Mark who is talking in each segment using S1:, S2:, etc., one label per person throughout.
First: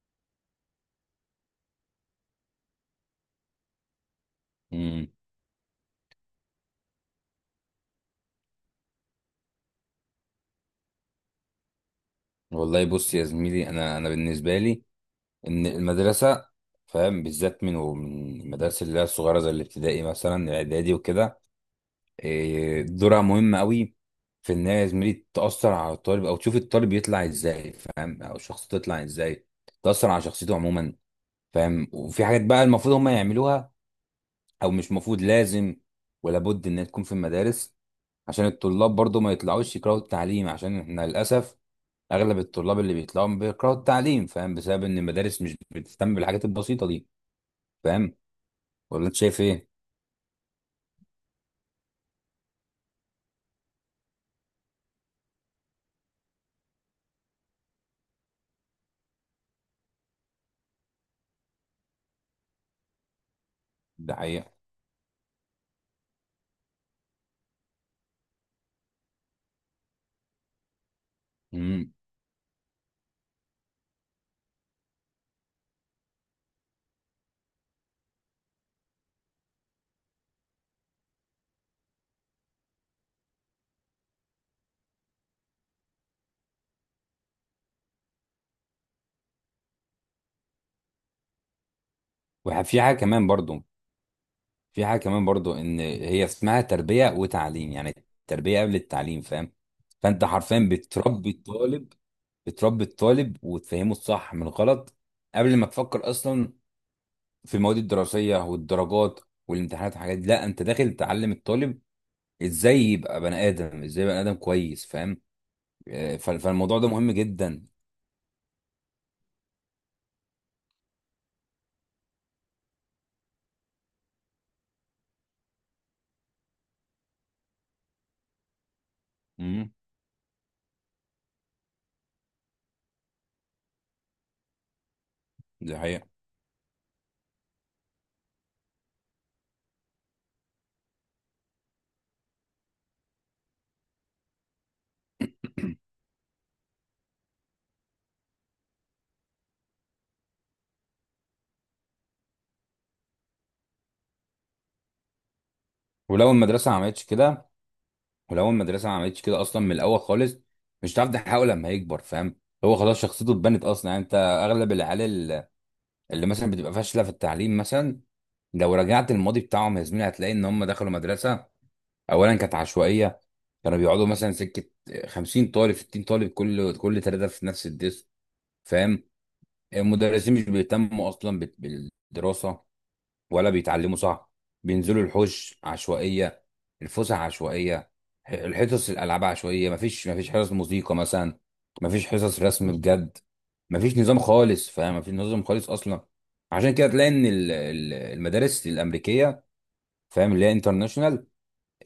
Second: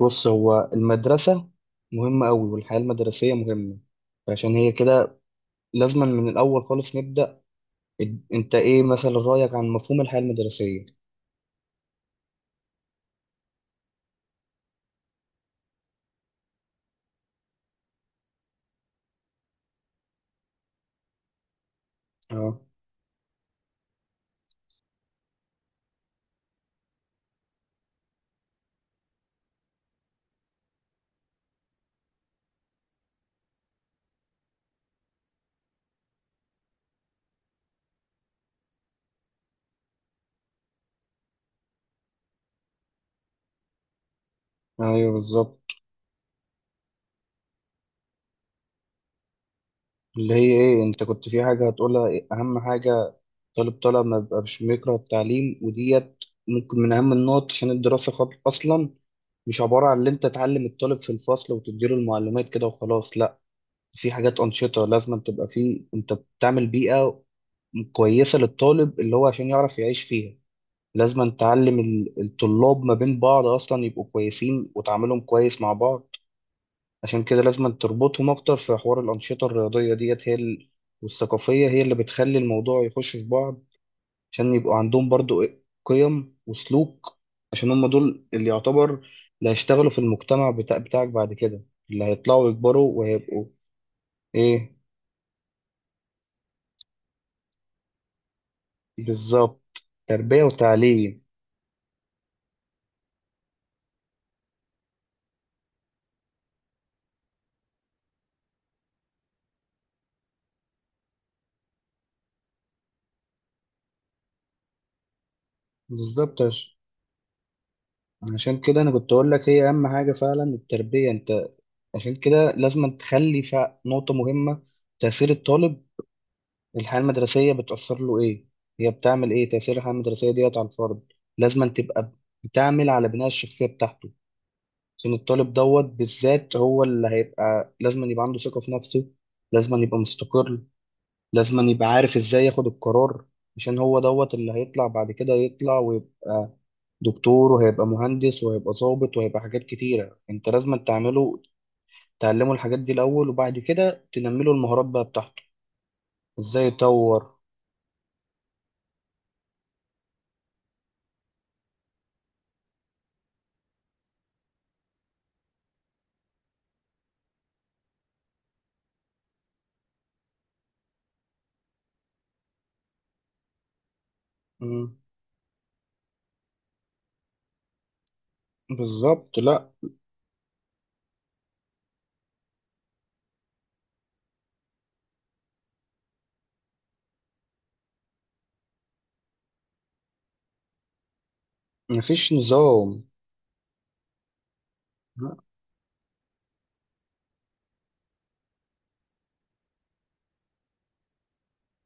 S1: بص هو المدرسة مهمة أوي، والحياة المدرسية مهمة عشان هي
S2: امم
S1: كده. لازم من الأول خالص نبدأ. أنت إيه مثلا رأيك عن مفهوم الحياة المدرسية؟
S2: والله بص يا زميلي، انا بالنسبه لي ان المدرسه، فاهم، بالذات من المدارس اللي هي الصغيره زي الابتدائي مثلا الاعدادي وكده.
S1: أه.
S2: إيه، دورها مهم قوي في ان هي يا زميلي تاثر على الطالب او تشوف الطالب يطلع ازاي، فاهم، او شخصيته تطلع ازاي، تاثر على شخصيته عموما، فاهم. وفي حاجات بقى المفروض هم يعملوها او مش مفروض، لازم ولا بد انها تكون في المدارس عشان الطلاب برضو ما يطلعوش يكرهوا التعليم، عشان احنا للاسف اغلب الطلاب اللي بيطلعوا بيكرهوا التعليم، فاهم، بسبب ان
S1: أيوه
S2: المدارس مش
S1: بالظبط.
S2: بتهتم بالحاجات البسيطه دي. فاهم؟ ولا انت شايف ايه؟
S1: اللي هي إيه أنت كنت في حاجة هتقولها إيه؟ أهم حاجة طالب طالع ما بيبقاش بيكره التعليم، وديت ممكن من أهم النقط، عشان الدراسة أصلا مش عبارة عن إن أنت تعلم الطالب في الفصل وتديله المعلومات كده وخلاص، لأ. في
S2: ده
S1: حاجات
S2: حقيقه.
S1: أنشطة لازم تبقى فيه، أنت بتعمل بيئة كويسة للطالب اللي هو عشان يعرف يعيش فيها. لازم تعلم
S2: امم.
S1: الطلاب ما بين بعض أصلا يبقوا كويسين، وتعاملهم كويس مع بعض. عشان كده لازم تربطهم أكتر في حوار الأنشطة الرياضية ديت، هي والثقافية، هي اللي بتخلي الموضوع يخش في بعض، عشان يبقوا عندهم برضو قيم وسلوك. عشان هم دول اللي يعتبر اللي هيشتغلوا في المجتمع بتاعك بعد كده، اللي هيطلعوا
S2: وفي حاجه
S1: يكبروا
S2: كمان
S1: وهيبقوا
S2: برضو
S1: إيه.
S2: في حاجه كمان برضو ان هي اسمها تربيه وتعليم، يعني التربيه قبل التعليم، فاهم.
S1: بالظبط،
S2: فانت
S1: تربية
S2: حرفيا
S1: وتعليم.
S2: بتربي الطالب، وتفهمه الصح من الغلط قبل ما تفكر اصلا في المواد الدراسيه والدرجات والامتحانات والحاجات دي. لا، انت داخل تعلم الطالب ازاي يبقى بني ادم، ازاي بني ادم كويس، فاهم. آه،
S1: بالظبط،
S2: فالموضوع ده مهم جدا.
S1: عشان كده انا كنت اقول لك هي اهم حاجه فعلا، التربيه. انت عشان كده لازم تخلي نقطه مهمه، تاثير الطالب. الحياه المدرسيه بتاثر له ايه؟ هي بتعمل ايه؟
S2: امم.
S1: تاثير الحياه المدرسيه ديت على الفرد لازم تبقى بتعمل على بناء الشخصيه بتاعته. عشان الطالب
S2: دي
S1: دوت
S2: حقيقة.
S1: بالذات هو اللي هيبقى لازم يبقى عنده ثقه في نفسه، لازم يبقى مستقر، لازم يبقى عارف ازاي ياخد القرار. عشان هو دوت اللي هيطلع بعد كده، يطلع ويبقى دكتور، وهيبقى مهندس، وهيبقى ضابط، وهيبقى حاجات كتيرة. انت لازم تعمله، تعلمه الحاجات دي الأول، وبعد كده تنمله المهارات بقى بتاعته،
S2: ولو
S1: ازاي
S2: المدرسة ما عملتش
S1: يطور.
S2: كده ولو المدرسة ما عملتش كده أصلا من الأول خالص، مش هتعرف تحققه لما يكبر، فاهم. هو خلاص شخصيته اتبنت أصلا. يعني أنت أغلب اللي مثلا بتبقى فاشلة في التعليم مثلا، لو رجعت الماضي بتاعهم يا زميلي هتلاقي إن هم دخلوا مدرسة أولا كانت عشوائية، كانوا بيقعدوا مثلا سكة،
S1: مم.
S2: 50 طالب، 60 طالب، كل ثلاثة في نفس الديسك، فاهم.
S1: بالظبط. لا،
S2: المدرسين مش بيهتموا أصلا بالدراسة، ولا بيتعلموا صح، بينزلوا الحوش عشوائية، الفسح عشوائية، الحصص الألعاب عشوائية، مفيش حصص موسيقى مثلا، مفيش
S1: مفيش
S2: حصص رسم
S1: نظام.
S2: بجد، مفيش نظام خالص، فاهم، مفيش نظام
S1: لا.
S2: خالص أصلا. عشان كده تلاقي إن المدارس الأمريكية، فاهم، اللي هي انترناشونال،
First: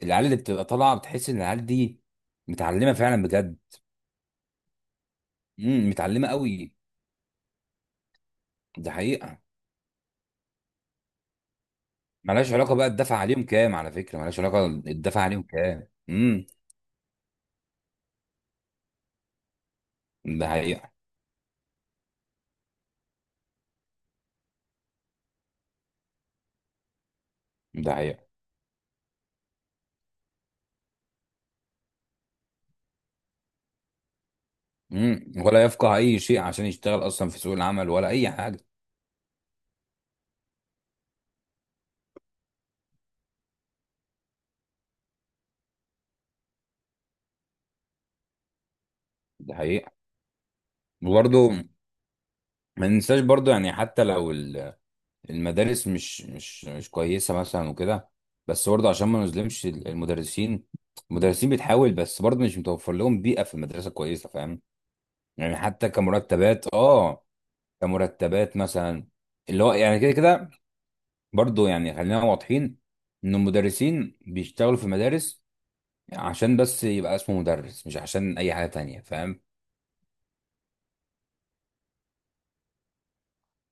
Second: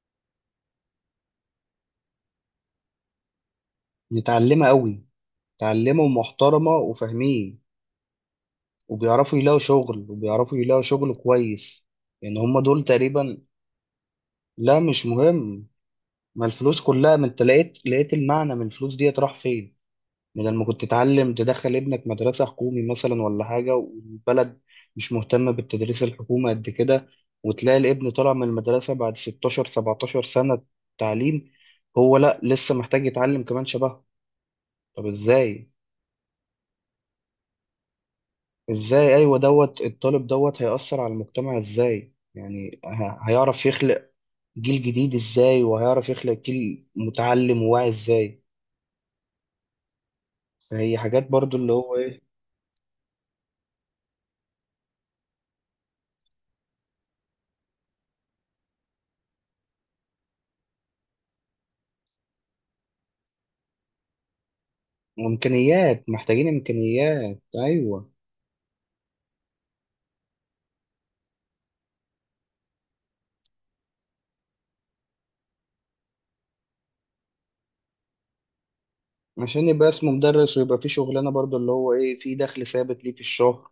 S2: العيال اللي بتبقى طالعة بتحس إن العيال دي متعلمة فعلا بجد.
S1: نتعلمه قوي،
S2: امم،
S1: تعلمه
S2: متعلمة
S1: محترمة
S2: قوي.
S1: وفاهمين،
S2: دي
S1: وبيعرفوا
S2: حقيقة.
S1: يلاقوا شغل، وبيعرفوا يلاقوا شغل كويس. يعني
S2: ملهاش
S1: هم
S2: علاقة
S1: دول
S2: بقى الدفع
S1: تقريبا.
S2: عليهم كام، على فكرة ملهاش علاقة
S1: لا مش
S2: الدفع عليهم
S1: مهم،
S2: كام.
S1: ما
S2: امم.
S1: الفلوس كلها، ما انت لقيت المعنى، من الفلوس ديت راح فين؟
S2: ده
S1: بدل ما كنت
S2: حقيقة.
S1: تتعلم تدخل ابنك مدرسة حكومي مثلا ولا حاجة، والبلد مش مهتمة بالتدريس الحكومي قد كده، وتلاقي
S2: ده
S1: الابن
S2: حقيقة.
S1: طالع من المدرسة بعد 16 17 سنة تعليم، هو لا لسه محتاج يتعلم كمان شبهه. طب
S2: مم. ولا
S1: ازاي؟
S2: يفقه اي شيء عشان يشتغل اصلا في سوق العمل ولا اي حاجه.
S1: ازاي؟ ايوه، دوت الطالب دوت هيأثر على المجتمع ازاي؟ يعني هيعرف يخلق جيل جديد ازاي؟ وهيعرف يخلق جيل متعلم وواعي ازاي؟
S2: ده حقيقه.
S1: فهي حاجات برضو
S2: وبرضه
S1: اللي هو ايه.
S2: ما ننساش برضه، يعني حتى لو المدارس مش كويسه مثلا وكده، بس برضه عشان ما نظلمش المدرسين. المدرسين بتحاول، بس برضه مش متوفر لهم بيئه في المدرسه كويسه، فاهم. يعني حتى
S1: وامكانيات، محتاجين
S2: كمرتبات، اه،
S1: امكانيات، ايوه.
S2: كمرتبات مثلا، اللي هو يعني كده كده، برضه يعني خلينا واضحين ان المدرسين بيشتغلوا في المدارس عشان بس يبقى اسمه مدرس، مش عشان اي حاجه تانية، فاهم.
S1: عشان يبقى اسمه مدرس، ويبقى فيه شغلانة برضو اللي هو ايه، فيه دخل ثابت ليه في الشهر،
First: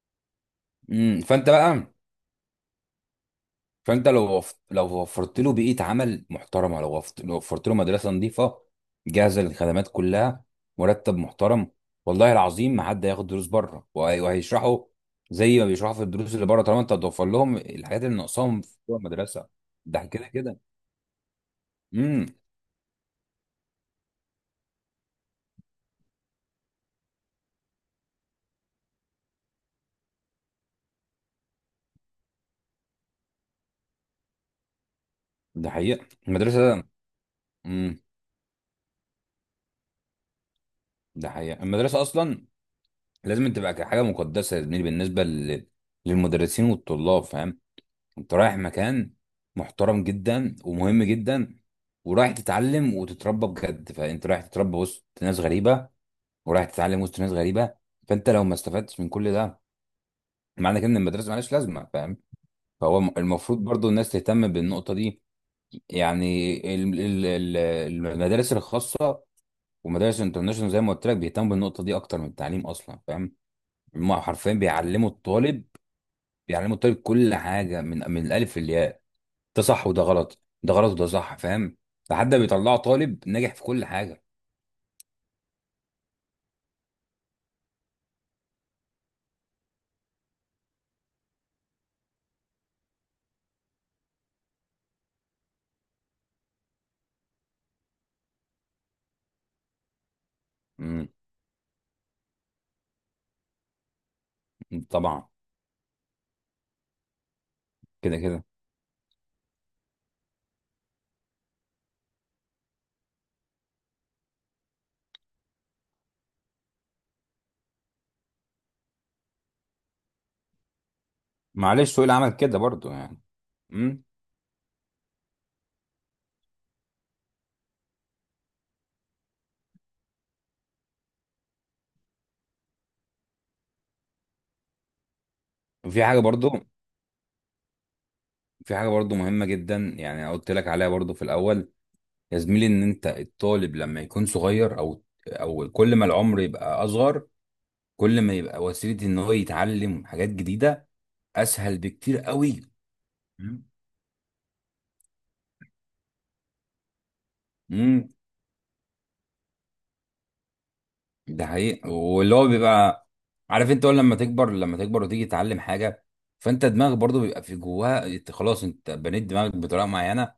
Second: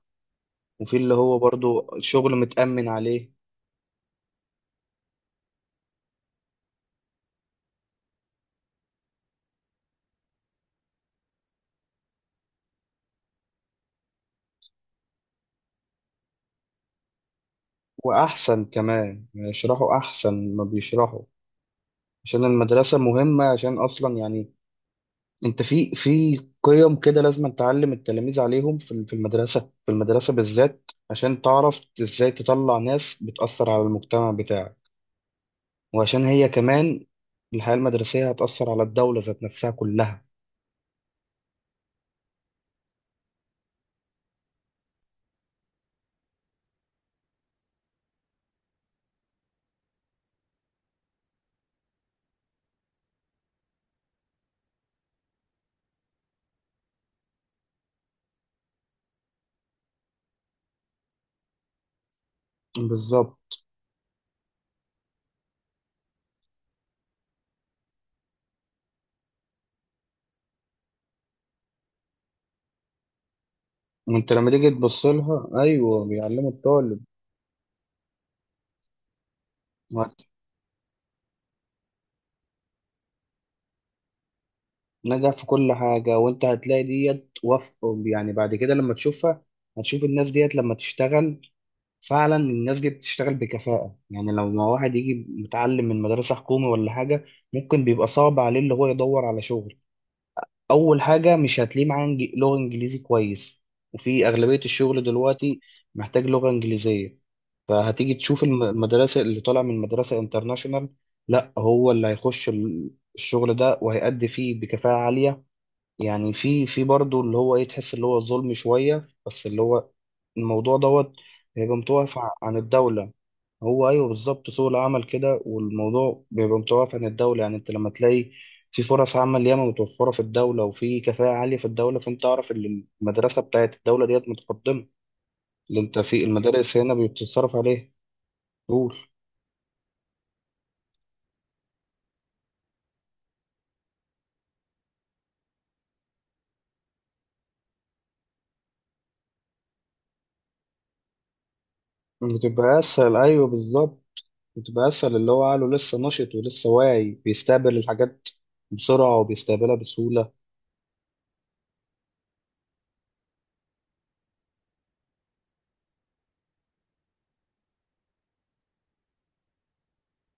S1: وفيه اللي
S2: امم.
S1: هو
S2: فانت بقى،
S1: برضو الشغل متأمن عليه.
S2: فانت لو وفرت له بيئه عمل محترمه، لو وفرت له مدرسه نظيفه جاهزه للخدمات كلها، مرتب محترم، والله العظيم ما حد هياخد دروس بره، وهيشرحوا زي ما بيشرحوا في الدروس اللي بره، طالما انت هتوفر لهم الحاجات اللي ناقصاهم
S1: وأحسن
S2: في جوه
S1: كمان يعني،
S2: المدرسه.
S1: يشرحوا
S2: ده كده
S1: أحسن
S2: كده.
S1: ما بيشرحوا.
S2: امم.
S1: عشان المدرسة مهمة، عشان أصلا يعني أنت في قيم كده لازم تعلم التلاميذ عليهم في المدرسة، في المدرسة بالذات، عشان تعرف إزاي تطلع ناس بتأثر على المجتمع بتاعك.
S2: ده حقيقه
S1: وعشان هي
S2: المدرسه.
S1: كمان الحياة
S2: امم.
S1: المدرسية هتأثر على الدولة ذات نفسها كلها.
S2: ده حقيقه المدرسه اصلا لازم تبقى حاجه مقدسه يا زميلي بالنسبه للمدرسين والطلاب، فاهم. انت رايح مكان محترم جدا ومهم جدا، ورايح تتعلم وتتربى بجد. فانت رايح تتربى وسط ناس غريبه، ورايح تتعلم وسط ناس غريبه، فانت لو ما استفدتش من كل ده، معنى كده ان المدرسه مالهاش لازمه، فاهم. فهو
S1: بالظبط،
S2: المفروض برضو الناس تهتم بالنقطه دي. يعني المدارس الخاصه ومدارس الانترناشونال، زي ما قلت لك بيهتموا بالنقطه دي اكتر من التعليم اصلا، فاهم. هم
S1: ما انت لما
S2: حرفيا
S1: تيجي تبص
S2: بيعلموا
S1: لها،
S2: الطالب،
S1: ايوه بيعلموا
S2: بيعلموا الطالب
S1: الطالب
S2: كل حاجه من الالف للياء، ده صح وده
S1: وهت-
S2: غلط، ده غلط وده صح، فاهم، لحد ما بيطلعوا طالب ناجح في كل حاجه.
S1: نجح في كل حاجه، وانت هتلاقي ديت يعني بعد كده لما تشوفها، هتشوف الناس ديت لما تشتغل، فعلا الناس دي بتشتغل بكفاءه. يعني لو ما واحد يجي متعلم من مدرسه حكومي ولا حاجه، ممكن بيبقى صعب عليه اللي هو يدور على شغل. اول
S2: امم.
S1: حاجه مش هتلاقيه معاه لغه انجليزي كويس، وفي اغلبيه الشغل
S2: طبعا.
S1: دلوقتي محتاج لغه انجليزيه. فهتيجي
S2: كده
S1: تشوف
S2: كده.
S1: المدرسه اللي طالع من مدرسه انترناشونال، لا هو اللي هيخش الشغل ده وهيأدي فيه بكفاءه عاليه. يعني في برضه اللي هو ايه، تحس اللي هو ظلم شويه، بس اللي هو الموضوع دوت هيبقى
S2: معلش سوق
S1: متوقف
S2: العمل
S1: عن
S2: كده برضو
S1: الدوله.
S2: يعني.
S1: هو
S2: امم.
S1: ايوه بالظبط، سوق العمل كده، والموضوع بيبقى متوقف عن الدوله، يعني انت لما تلاقي في فرص عمل ياما متوفره في الدوله، وفي كفاءه عاليه في الدوله، فانت اعرف ان المدرسه بتاعت الدوله ديت متقدمه، اللي انت
S2: وفي حاجه
S1: في
S2: برضو،
S1: المدارس هنا بتتصرف عليها. قول.
S2: مهمه جدا، يعني أنا قلت لك عليها برضو في الاول، يا زميلي ان انت الطالب لما يكون صغير، او كل ما العمر يبقى اصغر، كل ما يبقى وسيله ان هو يتعلم حاجات جديده اسهل بكتير قوي.
S1: بتبقى اسهل، ايوه
S2: امم.
S1: بالظبط، بتبقى اسهل، اللي هو عقله لسه نشط ولسه واعي، بيستقبل
S2: امم.
S1: الحاجات بسرعه وبيستقبلها بسهوله.
S2: ده حقيقي. واللي هو بيبقى عارف، انت اول لما تكبر، وتيجي تتعلم حاجه، فانت دماغك برضو بيبقى في جواها، انت خلاص انت بنيت دماغك بطريقه معينه.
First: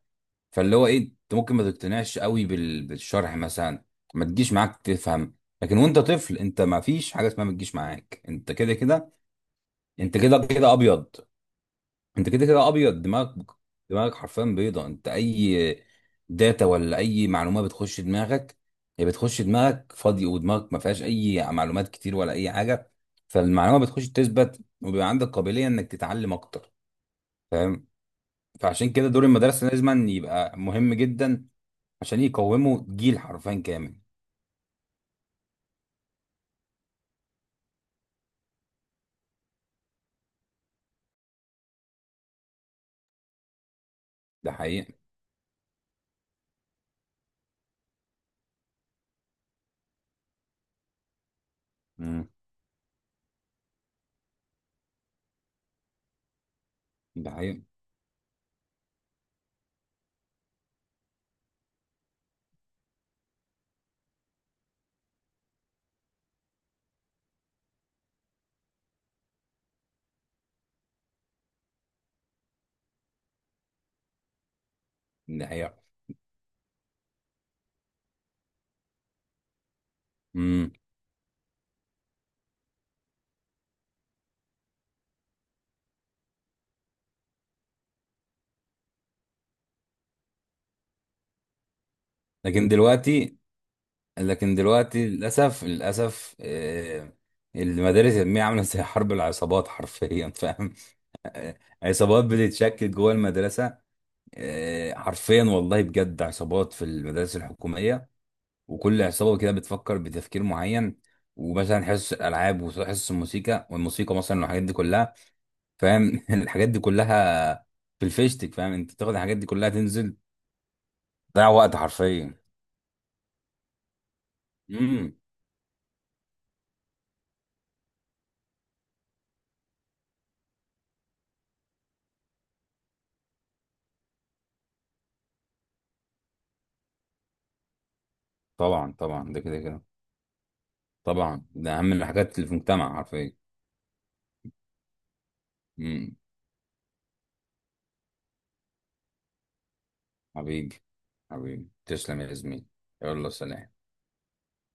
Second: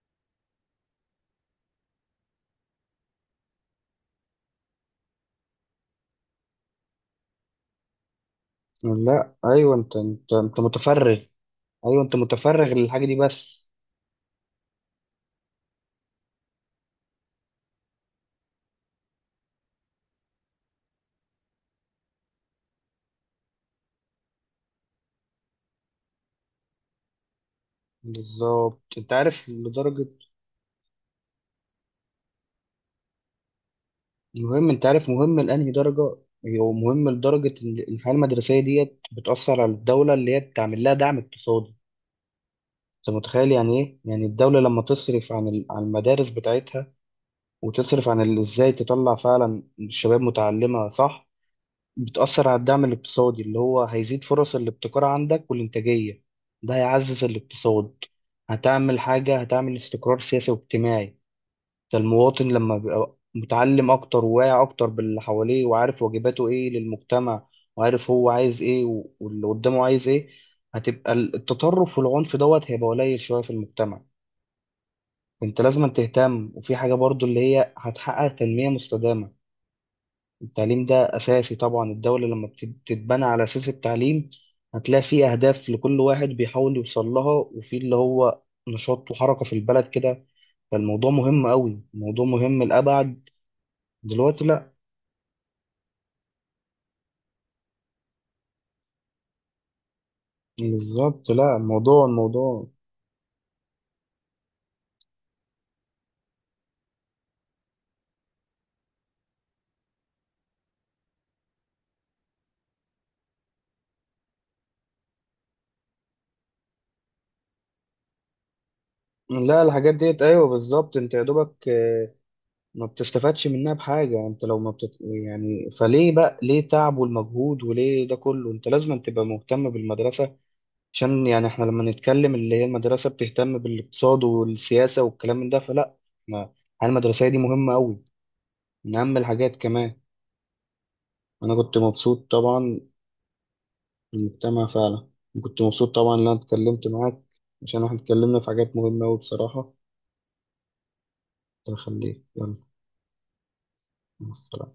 S2: فاللي هو ايه، انت ممكن ما تقتنعش قوي بالشرح مثلا، ما تجيش معاك تفهم. لكن وانت طفل، انت ما فيش حاجه اسمها ما تجيش معاك، انت كده كده.
S1: لا ايوه، انت
S2: انت
S1: انت
S2: كده
S1: انت
S2: كده ابيض
S1: متفرغ. ايوه انت
S2: انت كده
S1: متفرغ
S2: كده ابيض
S1: للحاجه دي
S2: دماغك.
S1: بس.
S2: دماغك حرفيا بيضه. انت اي داتا ولا اي معلومه بتخش دماغك، هي بتخش دماغك فاضي، ودماغك ما فيهاش اي معلومات كتير ولا اي حاجه، فالمعلومه بتخش تثبت، وبيبقى عندك قابليه انك تتعلم اكتر.
S1: بالظبط،
S2: فعشان كده
S1: انت
S2: دور
S1: عارف
S2: المدرسه
S1: لدرجه.
S2: لازم يبقى مهم جدا عشان يقوموا جيل حرفيا كامل.
S1: المهم انت عارف مهم لانهي درجه؟ هو مهم لدرجه ان الحياه المدرسيه ديت بتاثر على الدوله، اللي هي بتعمل لها دعم اقتصادي. انت متخيل يعني ايه؟ يعني
S2: ده
S1: الدوله لما
S2: حقيقي.
S1: تصرف عن المدارس بتاعتها، وتصرف ازاي تطلع فعلا الشباب متعلمه صح،
S2: امم.
S1: بتاثر على الدعم الاقتصادي، اللي هو هيزيد فرص الابتكار عندك والانتاجيه، ده هيعزز
S2: ده حقيقي.
S1: الاقتصاد. هتعمل حاجه، هتعمل استقرار سياسي واجتماعي. ده المواطن لما بيبقى متعلم أكتر وواعي أكتر باللي حواليه، وعارف واجباته إيه للمجتمع، وعارف هو عايز إيه واللي قدامه عايز إيه، هتبقى التطرف والعنف دوت هيبقى قليل شوية في المجتمع.
S2: ده
S1: أنت
S2: حقيقي.
S1: لازم تهتم، وفي حاجة برضو اللي هي هتحقق تنمية مستدامة،
S2: امم.
S1: التعليم ده أساسي طبعا. الدولة لما بتتبنى على أساس التعليم، هتلاقي في أهداف لكل واحد بيحاول يوصل لها، وفي اللي هو نشاط وحركة في البلد كده. فالموضوع مهم قوي، الموضوع مهم
S2: لكن
S1: لأبعد.
S2: دلوقتي
S1: دلوقتي
S2: لكن
S1: لا،
S2: دلوقتي للأسف، للأسف، آه، المدارس العلمية عاملة زي حرب العصابات حرفيا، فاهم.
S1: بالظبط، لا الموضوع،
S2: عصابات
S1: الموضوع
S2: بتتشكل جوه المدرسة. آه، حرفيا والله بجد، عصابات في المدارس الحكومية، وكل عصابة كده بتفكر بتفكير معين، ومثلا حصص الألعاب وحصص الموسيقى والموسيقى مثلا والحاجات دي كلها، فاهم. الحاجات دي كلها في الفيشتك، فاهم. انت تاخد الحاجات دي
S1: لا،
S2: كلها،
S1: الحاجات
S2: تنزل
S1: ديت، ايوه بالظبط، انت يا
S2: تضيع
S1: دوبك
S2: وقت حرفيا.
S1: ما بتستفادش منها بحاجه، انت لو ما
S2: امم.
S1: يعني فليه بقى؟ ليه تعب والمجهود وليه ده كله؟ انت لازم تبقى مهتم بالمدرسه، عشان يعني احنا لما نتكلم اللي هي المدرسه بتهتم بالاقتصاد والسياسه والكلام من ده، فلا ما الحياة المدرسيه دي مهمه قوي،
S2: طبعا
S1: من اهم
S2: طبعا، ده
S1: الحاجات
S2: كده كده.
S1: كمان.
S2: طبعا
S1: انا كنت
S2: ده اهم
S1: مبسوط
S2: الحاجات اللي في
S1: طبعا
S2: المجتمع حرفيا.
S1: بالمجتمع فعلا، كنت مبسوط طبعا
S2: امم.
S1: ان انا اتكلمت معاك، عشان احنا اتكلمنا في حاجات مهمه قوي بصراحه.
S2: حبيبي، حبيبي
S1: الله
S2: تسلم
S1: يخليك،
S2: يا
S1: يلا،
S2: زميلي. يلا سلام.
S1: مع السلامة.